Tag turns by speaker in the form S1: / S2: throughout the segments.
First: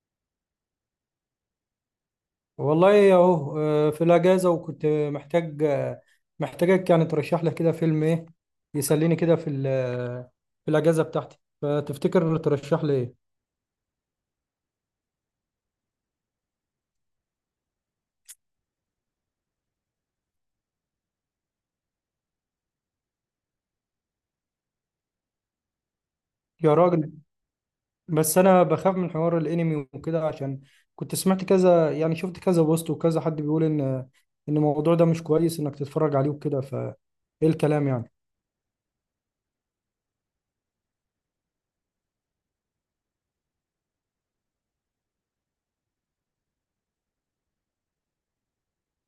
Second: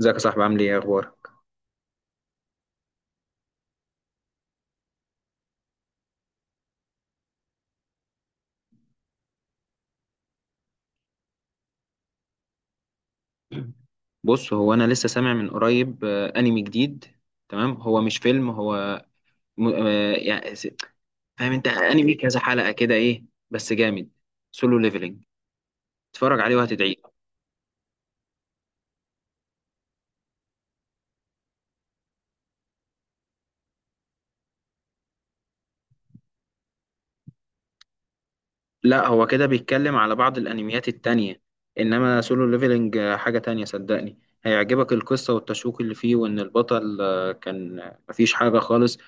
S1: ازيك يا صاحبي؟ عامل ايه؟ اخبارك؟
S2: والله اهو، في الاجازه، وكنت محتاجك. يعني ترشح لي كده فيلم ايه يسليني كده في ال- آه، في الاجازه بتاعتي، فتفتكر ترشح لي ايه؟
S1: بص، هو انا لسه سامع من قريب انمي جديد. تمام، هو مش فيلم. هو م... آه، يعني س- فاهم؟ انت انمي كذا حلقة كده ايه، بس جامد. سولو ليفلنج، اتفرج عليه
S2: يا
S1: وهتدعي.
S2: راجل، بس انا بخاف من حوار الانمي وكده، عشان كنت سمعت كذا، يعني شفت كذا بوست وكذا حد بيقول ان الموضوع ده مش كويس انك تتفرج عليه وكده، فايه الكلام يعني؟
S1: لا، هو كده بيتكلم على بعض الانميات التانية، انما سولو ليفلنج حاجة تانية. صدقني هيعجبك القصة والتشويق اللي فيه، وان البطل كان مفيش حاجة خالص،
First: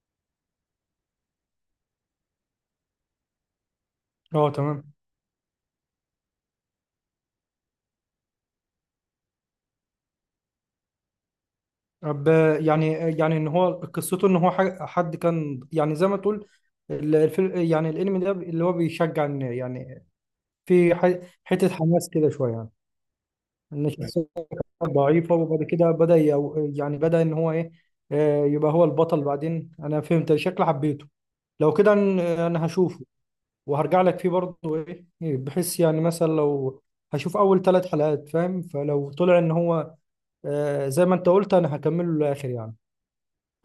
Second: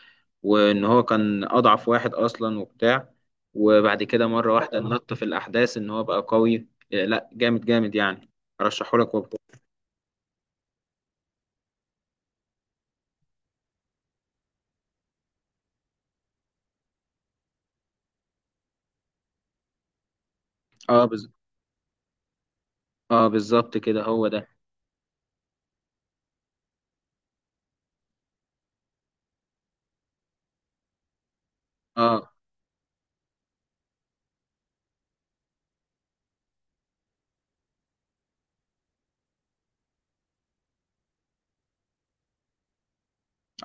S1: وان هو كان اضعف واحد اصلا وبتاع، وبعد كده
S2: اه،
S1: مرة واحدة
S2: تمام.
S1: نط في الاحداث ان هو بقى قوي. لا، جامد جامد يعني. ارشحهولك وبقى.
S2: يعني ان هو قصته، ان هو حد كان، يعني زي ما تقول الفيلم، يعني الانمي ده اللي هو بيشجع ان يعني في
S1: اه بز...
S2: حته حماس كده شويه يعني.
S1: اه، بالظبط
S2: ان
S1: كده
S2: الشخصيه
S1: هو ده.
S2: ضعيفه، وبعد كده بدا يعني بدا ان هو ايه، يبقى هو البطل بعدين. انا فهمت شكل حبيته. لو كده
S1: اه،
S2: انا هشوفه، وهرجع لك فيه برضه ايه. بحيث يعني مثلا لو هشوف اول ثلاث حلقات فاهم، فلو طلع ان هو زي ما انت قلت، انا هكمله للاخر يعني.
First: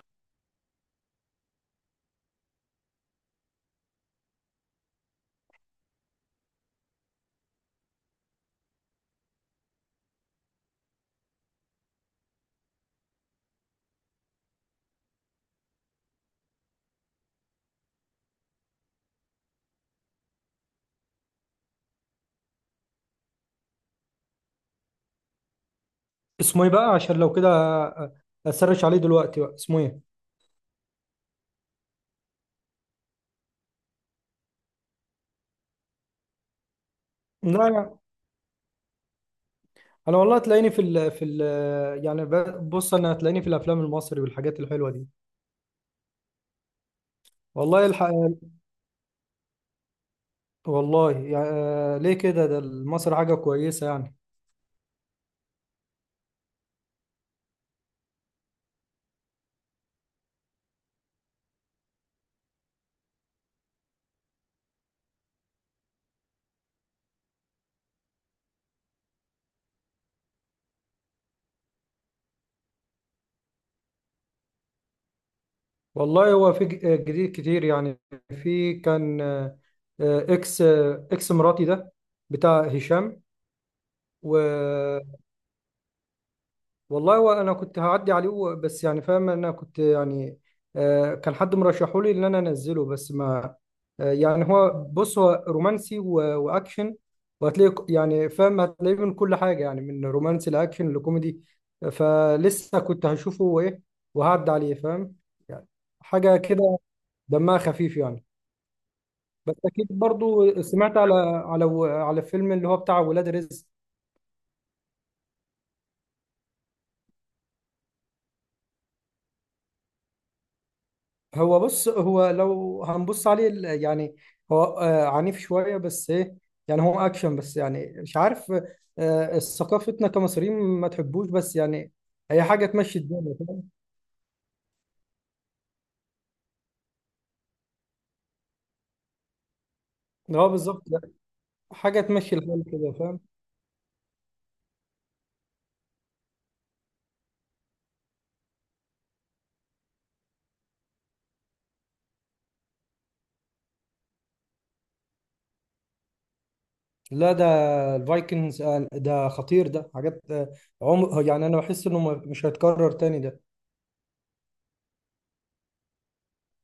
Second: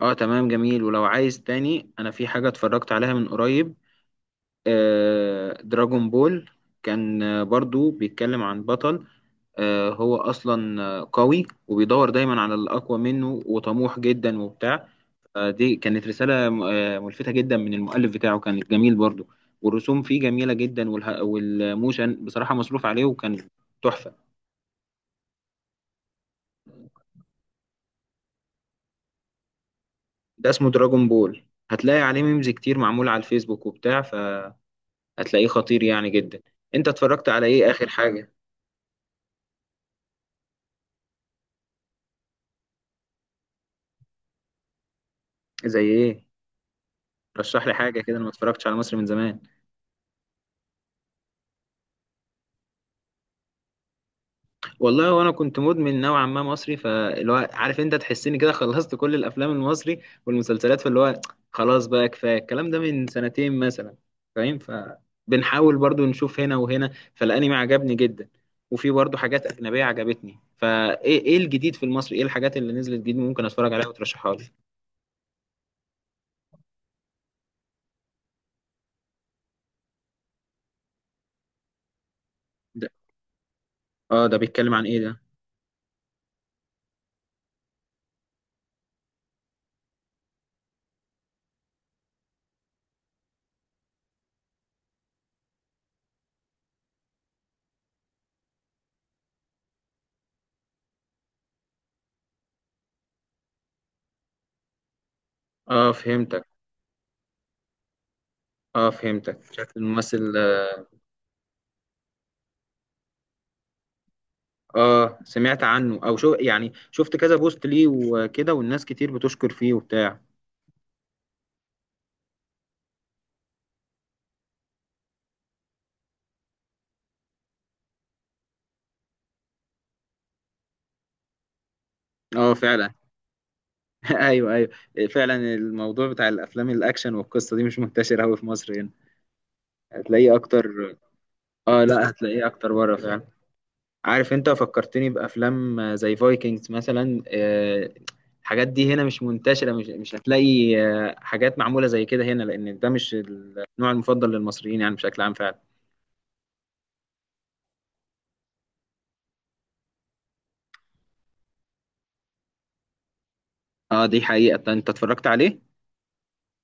S1: اه تمام، جميل. ولو عايز تاني، انا في حاجة اتفرجت عليها من قريب، دراجون بول. كان برضو بيتكلم عن بطل، هو أصلا قوي، وبيدور دايما على الأقوى منه، وطموح جدا وبتاع. فدي كانت رسالة ملفتة جدا من المؤلف بتاعه، كانت جميل برضو. والرسوم فيه جميلة جدا، والموشن بصراحة مصروف عليه، وكان تحفة.
S2: اسمه ايه بقى؟ عشان لو كده، اسرش عليه دلوقتي. بقى اسمه ايه؟
S1: ده اسمه دراجون بول. هتلاقي عليه ميمز كتير معمولة على الفيسبوك وبتاع، فهتلاقيه خطير يعني جدا. انت اتفرجت على
S2: لا،
S1: ايه آخر
S2: لا،
S1: حاجة؟
S2: انا والله هتلاقيني في ال في ال يعني ب- بص، انا هتلاقيني في الافلام المصري والحاجات الحلوه دي.
S1: زي ايه؟ رشح لي
S2: والله
S1: حاجه
S2: الحق.
S1: كده، انا ما اتفرجتش على مصري من زمان.
S2: والله يعني، ليه كده؟ ده مصر حاجه كويسه يعني.
S1: والله، وانا كنت مدمن نوعا ما مصري، فاللي هو عارف انت تحسني كده خلصت كل الافلام المصري والمسلسلات، فاللي هو خلاص بقى كفايه الكلام ده من سنتين مثلا. فاهم، فبنحاول برضو نشوف هنا وهنا. فالانمي عجبني جدا، وفي برضو حاجات اجنبيه عجبتني. فايه، ايه إيه الجديد في المصري؟ ايه الحاجات اللي نزلت جديد ممكن اتفرج عليها وترشحها لي؟
S2: والله هو في جديد كتير يعني. في كان اكس مراتي ده، بتاع
S1: ده؟
S2: هشام.
S1: اه، ده بيتكلم عن ايه ده؟
S2: والله وانا كنت هعدي عليه، بس يعني فاهم انا كنت يعني كان حد مرشحه لي ان انا انزله. بس ما آه، يعني هو، بص، هو رومانسي واكشن، وهتلاقي يعني فاهم هتلاقيه من كل حاجه، يعني من رومانسي لاكشن لكوميدي. فلسه كنت هشوفه وايه، وهعدي عليه فاهم يعني.
S1: اه،
S2: حاجه
S1: فهمتك.
S2: كده دمها خفيف يعني.
S1: اه، فهمتك
S2: بس
S1: شكل
S2: اكيد
S1: الممثل.
S2: برضو سمعت على فيلم اللي هو بتاع ولاد رزق.
S1: اه، سمعت عنه او شو يعني، شفت كذا بوست ليه وكده، والناس كتير بتشكر فيه وبتاع.
S2: هو، بص، هو لو هنبص عليه يعني، هو عنيف شوية، بس ايه، يعني هو اكشن، بس يعني مش عارف، ثقافتنا كمصريين ما تحبوش، بس يعني هي
S1: اه،
S2: حاجة
S1: فعلا.
S2: تمشي الدنيا، فاهم.
S1: ايوه ايوه، فعلا الموضوع بتاع الافلام الاكشن والقصه دي مش منتشر قوي في مصر هنا، هتلاقيه
S2: اه، بالظبط،
S1: اكتر.
S2: لا،
S1: اه،
S2: حاجة
S1: لا،
S2: تمشي
S1: هتلاقيه
S2: الحال
S1: اكتر
S2: كده،
S1: بره
S2: فاهم.
S1: فعلا. عارف، انت فكرتني بافلام زي فايكنجز مثلا. الحاجات دي هنا مش منتشره، مش هتلاقي حاجات معموله زي كده هنا، لان ده مش النوع المفضل للمصريين يعني بشكل عام فعلا.
S2: لا، ده الفايكنجز، ده خطير، ده حاجات. عمر يعني، انا بحس انه مش هيتكرر تاني ده.
S1: اه، دي حقيقه. انت اتفرجت عليه؟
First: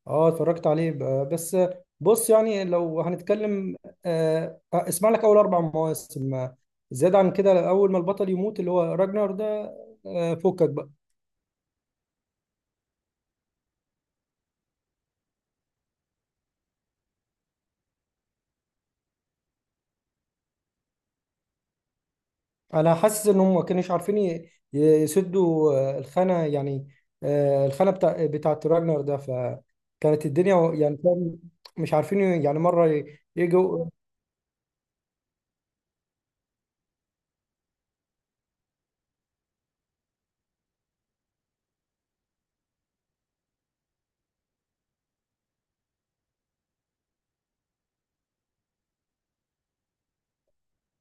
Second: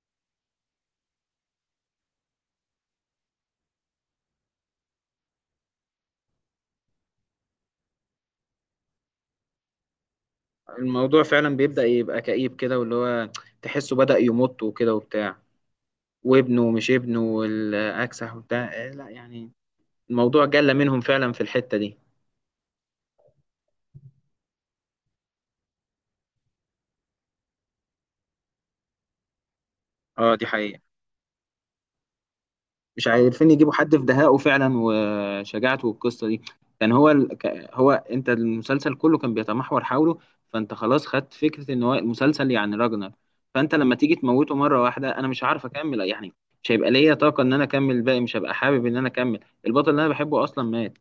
S2: اه، اتفرجت عليه بس. بص، يعني لو هنتكلم، اسمع لك اول اربع مواسم. زيادة عن كده، اول ما البطل يموت اللي هو راجنر ده، فكك بقى.
S1: الموضوع فعلا بيبدأ يبقى كئيب كده، واللي هو تحسه بدأ يمط وكده وبتاع، وابنه ومش ابنه والأكسح وبتاع. لا يعني، الموضوع جل منهم فعلا في الحتة دي.
S2: انا حاسس ان هم ما كانوش عارفين يسدوا الخانة يعني، الخانة بتاعت راجنر ده، فكانت
S1: اه، دي
S2: الدنيا
S1: حقيقة.
S2: يعني، فاهم. مش عارفين يعني مرة
S1: مش عارفين يجيبوا
S2: يجوا.
S1: حد في دهائه فعلا وشجاعته، والقصة دي كان هو هو انت، المسلسل كله كان بيتمحور حوله. فانت خلاص خدت فكرة ان هو المسلسل يعني راجنر، فانت لما تيجي تموته مرة واحدة انا مش عارف اكمل يعني. مش هيبقى ليا طاقة ان انا اكمل الباقي، مش هبقى حابب ان انا اكمل. البطل اللي انا بحبه اصلا مات.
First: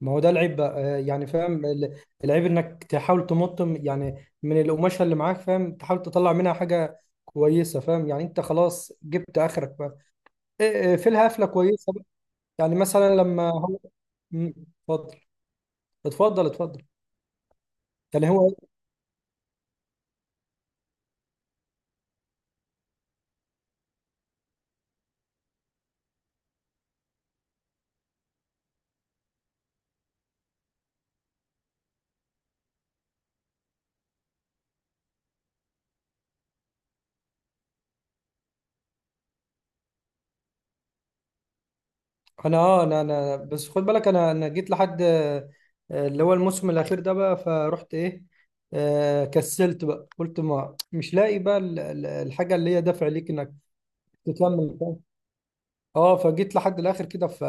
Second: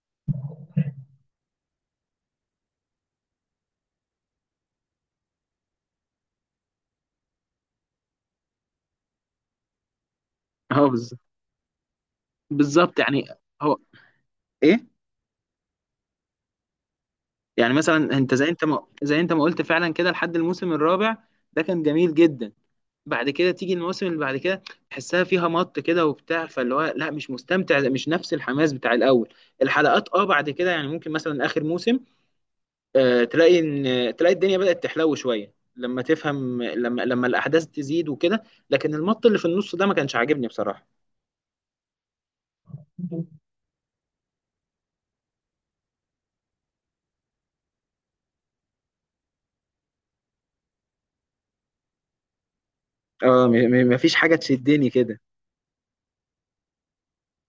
S2: ما هو ده العيب بقى، يعني فاهم، العيب انك تحاول تمط، يعني من القماشه اللي معاك فاهم. تحاول تطلع منها حاجه كويسه فاهم، يعني انت خلاص جبت اخرك بقى،
S1: اه
S2: في
S1: بالظ-
S2: الهفله كويسه بقى. يعني
S1: بالظبط
S2: مثلا
S1: يعني.
S2: لما
S1: هو
S2: هو. مم،
S1: ايه؟
S2: اتفضل. اتفضل، اتفضل.
S1: يعني مثلا
S2: يعني
S1: انت
S2: هو.
S1: زي انت ما قلت، فعلا كده لحد الموسم الرابع ده كان جميل جدا. بعد كده تيجي الموسم اللي بعد كده، تحسها فيها مط كده وبتاع، فاللي هو لا، مش مستمتع، مش نفس الحماس بتاع الاول الحلقات. اه، بعد كده يعني ممكن مثلا اخر موسم تلاقي ان تلاقي الدنيا بدأت تحلو شويه، لما تفهم، لما الاحداث تزيد وكده. لكن المط اللي في النص ده ما كانش عاجبني بصراحه.
S2: انا بس خد بالك، انا جيت لحد اللي هو الموسم الاخير ده بقى، فرحت ايه. كسلت بقى، قلت ما مش لاقي بقى الحاجه اللي هي دافع ليك
S1: اه،
S2: انك
S1: مفيش حاجه
S2: تكمل.
S1: تشدني كده.
S2: اه، فجيت لحد الاخر كده،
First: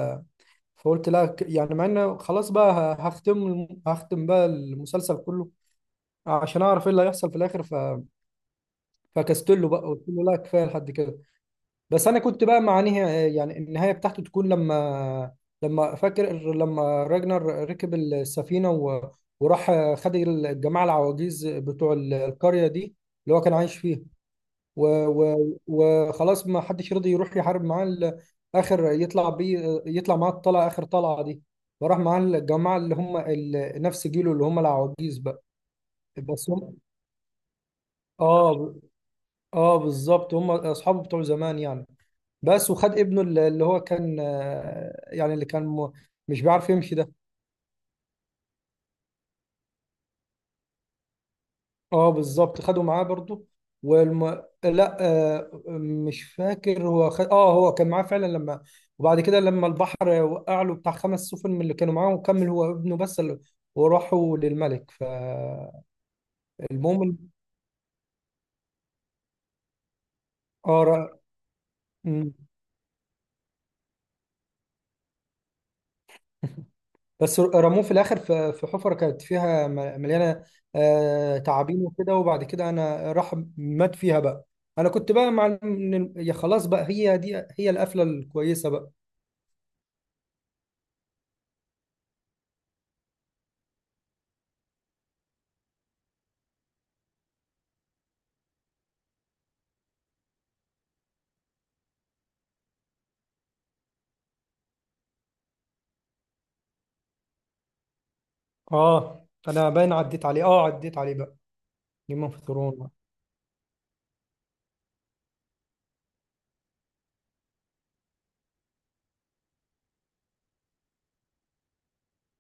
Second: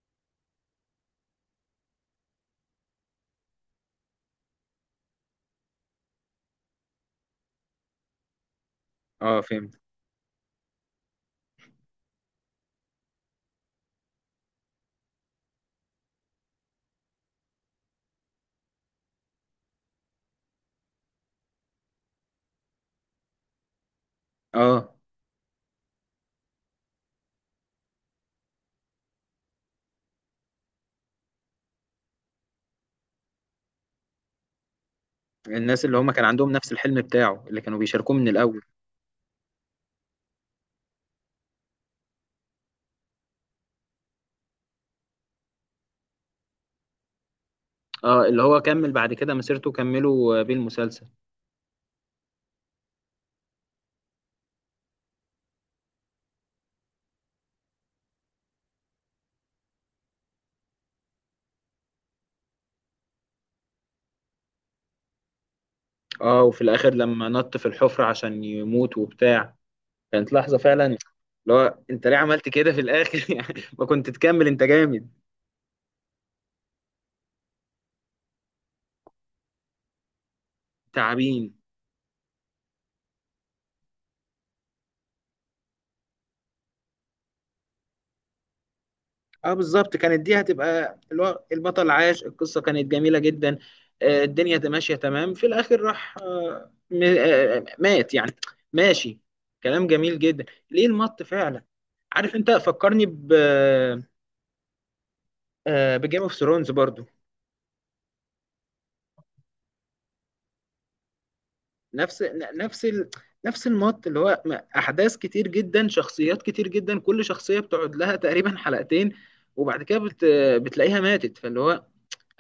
S2: فقلت لا، يعني مع ان خلاص بقى هختم هختم بقى المسلسل كله عشان اعرف ايه اللي هيحصل في الاخر،
S1: اه،
S2: فكست له
S1: فهمت.
S2: بقى، قلت له لا، كفايه لحد كده. بس انا كنت بقى مع نهاية، يعني النهايه بتاعته تكون لما، فاكر لما راجنر ركب السفينه وراح، خد الجماعه العواجيز بتوع القريه دي اللي هو كان عايش فيها.
S1: اه،
S2: وخلاص ما حدش رضي يروح يحارب معاه اخر يطلع معاه الطلعه، اخر طلعه دي. فراح معاه الجماعه اللي هم نفس جيله، اللي هم العواجيز بقى.
S1: الناس اللي هم كان
S2: بس
S1: عندهم نفس
S2: هم،
S1: الحلم بتاعه اللي كانوا بيشاركوه من الاول.
S2: اه، اه بالظبط، هم اصحابه بتوع زمان يعني. بس وخد ابنه اللي هو كان، يعني اللي كان مش بيعرف يمشي ده.
S1: اه، اللي هو كمل بعد كده مسيرته، كملوا بيه المسلسل.
S2: اه بالظبط، خدوا معاه برضو. لا، مش فاكر هو اه، هو كان معاه فعلا. لما، وبعد كده لما البحر وقع له، بتاع خمس سفن من اللي كانوا معاه، وكمل هو ابنه بس وراحوا للملك، فالمهم.
S1: اه، وفي
S2: ال-
S1: الاخر لما نط في الحفرة عشان يموت وبتاع، كانت لحظة
S2: اه
S1: فعلا. اللي
S2: ر...
S1: هو انت ليه
S2: مم.
S1: عملت كده في الاخر؟ يعني ما كنت تكمل، انت جامد.
S2: بس رموه في الاخر في حفره كانت فيها مليانه
S1: تعبين.
S2: تعابين وكده، وبعد كده انا راح مات فيها بقى. انا كنت بقى مع يا، خلاص بقى، هي دي هي القفله الكويسه بقى.
S1: اه، بالظبط، كانت دي هتبقى اللي هو البطل عاش القصه، كانت جميله جدا. الدنيا ماشيه تمام، في الاخر راح مات يعني. ماشي، كلام جميل جدا. ليه المط فعلا؟ عارف، انت فكرني ب بجيم اوف ثرونز برضو.
S2: اه، انا باين عديت عليه بقى.
S1: نفس
S2: جيم اوف
S1: ن- نفس
S2: ثرون.
S1: ال... نفس المط اللي هو احداث كتير جدا، شخصيات كتير جدا، كل شخصيه بتقعد لها تقريبا حلقتين، وبعد كده بتلاقيها ماتت، فاللي هو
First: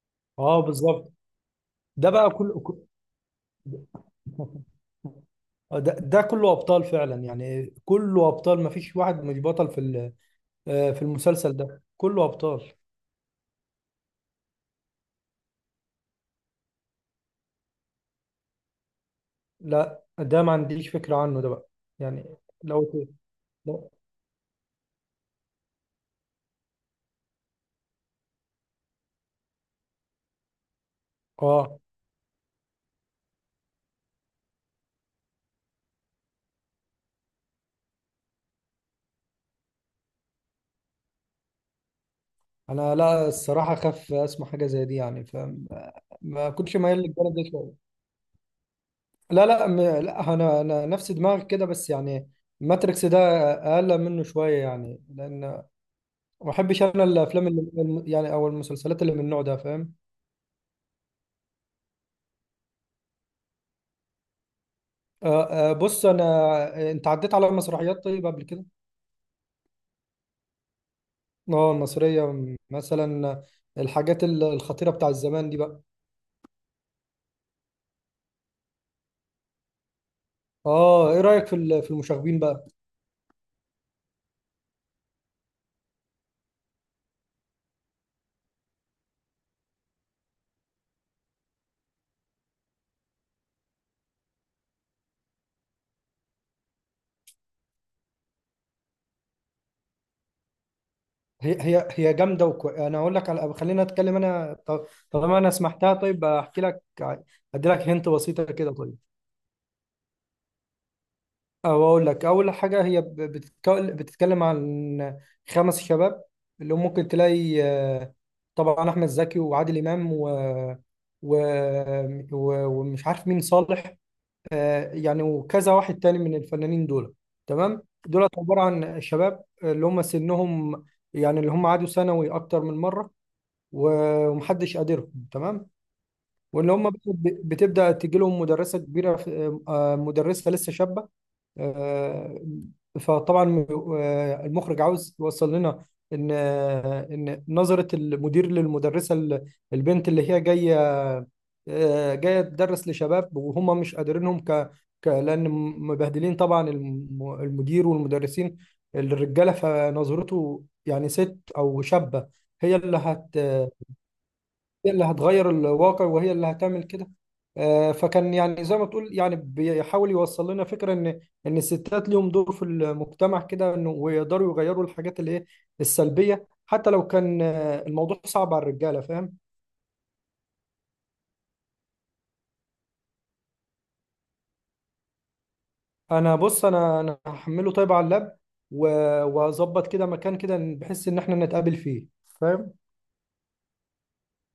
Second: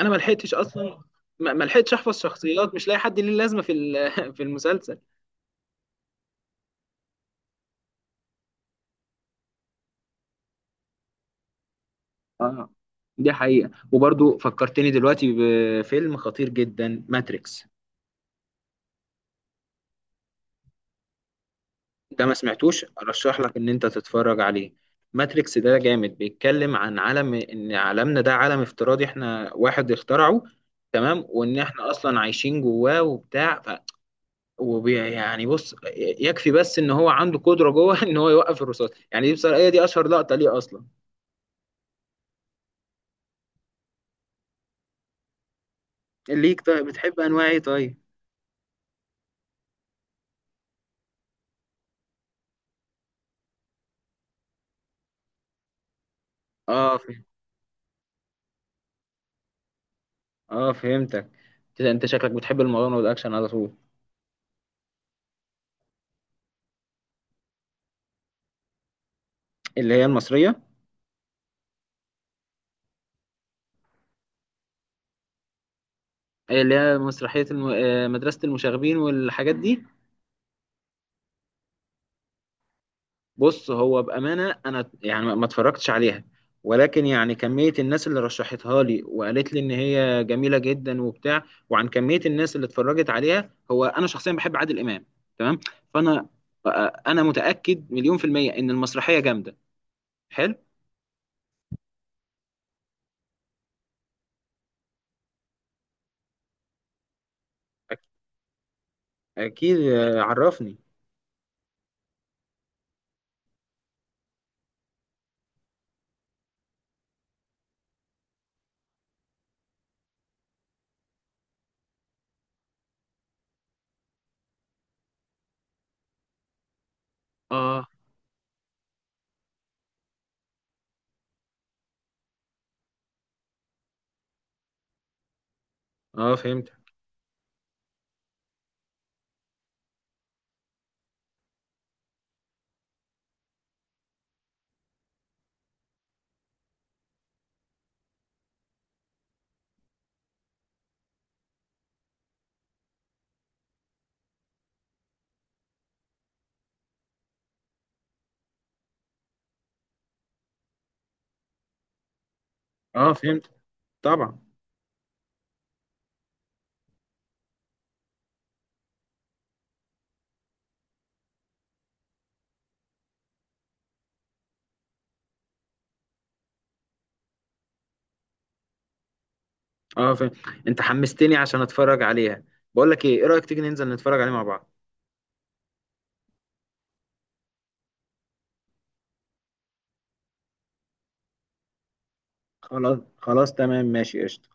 S1: انا ما لحقتش
S2: اه
S1: اصلا.
S2: بالظبط.
S1: ما لحقتش
S2: ده
S1: احفظ
S2: بقى كله
S1: شخصيات، مش لاقي حد ليه لازمه في ال- في المسلسل.
S2: ده كله ابطال فعلا، يعني كله ابطال، ما فيش واحد مش بطل في ال- آه، في المسلسل، ده كله
S1: اه،
S2: ابطال.
S1: دي حقيقة. وبرضو فكرتني دلوقتي بفيلم خطير جدا، ماتريكس.
S2: لا، ده ما عنديش فكرة عنه ده بقى،
S1: ده ما
S2: يعني لو
S1: سمعتوش؟
S2: ت-
S1: ارشح لك ان انت
S2: لو-
S1: تتفرج عليه. ماتريكس ده جامد، بيتكلم عن عالم ان عالمنا ده عالم افتراضي، احنا واحد اخترعه تمام، وان
S2: اه،
S1: احنا اصلا عايشين جواه وبتاع يعني بص، يكفي بس ان هو عنده قدرة جوه ان هو يوقف الرصاص. يعني دي بصراحة هي دي اشهر لقطة ليه اصلا.
S2: انا لا، الصراحة، خاف اسمع حاجة زي دي يعني، فما ما
S1: ليك
S2: كنتش
S1: طيب
S2: مايل
S1: بتحب
S2: للجانب ده
S1: انواع ايه
S2: شوية.
S1: طيب؟
S2: لا، لا، لا، انا نفس دماغك كده، بس يعني ماتريكس ده اقل منه شويه يعني، لان ما بحبش
S1: اه،
S2: انا
S1: فهم.
S2: الافلام اللي يعني او المسلسلات اللي من النوع ده، فاهم.
S1: اه، فهمتك. كده انت شكلك بتحب المغامره والاكشن على طول.
S2: بص، انا، انت عديت على مسرحيات طيب قبل كده؟
S1: اللي هي المصريه.
S2: اه، المصريه، مثلا الحاجات الخطيره بتاع الزمان دي بقى.
S1: اللي هي مسرحيه الم... آه، مدرسه المشاغبين والحاجات دي.
S2: اه، ايه رايك في المشاغبين بقى؟
S1: بص، هو بامانه انا يعني ما اتفرجتش عليها، ولكن يعني كميه الناس اللي رشحتها لي وقالت لي ان هي جميله جدا وبتاع، وعن كميه الناس اللي اتفرجت عليها، هو انا شخصيا بحب عادل امام. تمام، فانا انا متاكد 1000000% ان المسرحيه جامده. حلو.
S2: هي جامده، انا اقول لك على، خلينا اتكلم، انا طالما انا سمحتها، طيب احكي لك. ادي لك
S1: أك-
S2: هنت بسيطه كده، طيب.
S1: اكيد، عرفني.
S2: أو أقول لك، أول حاجة، هي بتتكلم عن خمس شباب، اللي هم ممكن تلاقي، طبعا أحمد زكي، وعادل إمام، و... ومش عارف مين صالح. يعني وكذا واحد تاني من الفنانين دول. تمام،
S1: اه،
S2: دول عبارة عن شباب، اللي هم سنهم يعني اللي هم عادوا ثانوي أكتر من مرة، ومحدش قادرهم، تمام.
S1: اه فهمت.
S2: واللي هم بتبدأ تجيلهم مدرسة كبيرة، مدرسة لسه شابة. آه، فطبعا المخرج عاوز يوصل لنا ان نظرة المدير للمدرسة، البنت اللي هي جاية، جاية تدرس لشباب، وهم مش قادرينهم لأن مبهدلين طبعا، المدير والمدرسين، الرجالة، فنظرته يعني ست أو شابة، هي اللي
S1: اه
S2: هت
S1: فهمت، طبعا.
S2: هي اللي هتغير الواقع، وهي اللي هتعمل كده. فكان يعني زي ما تقول، يعني بيحاول يوصل لنا فكرة ان الستات ليهم دور في المجتمع كده، انه ويقدروا يغيروا الحاجات اللي ايه السلبية، حتى لو كان الموضوع صعب على الرجالة، فاهم.
S1: اه فهمت، انت حمستني عشان اتفرج عليها. بقول لك ايه، ايه رأيك تيجي ننزل نتفرج عليه مع بعض؟
S2: انا، بص، انا هحمله طيب على اللاب، و- واظبط كده مكان كده بحيث ان احنا نتقابل فيه، فاهم.
S1: خلاص خلاص تمام، ماشي قشطة.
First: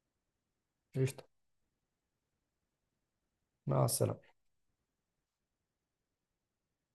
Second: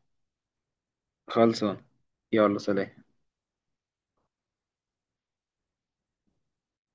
S2: قشطة.
S1: خلصان. يلا، سلام.
S2: مع السلامة.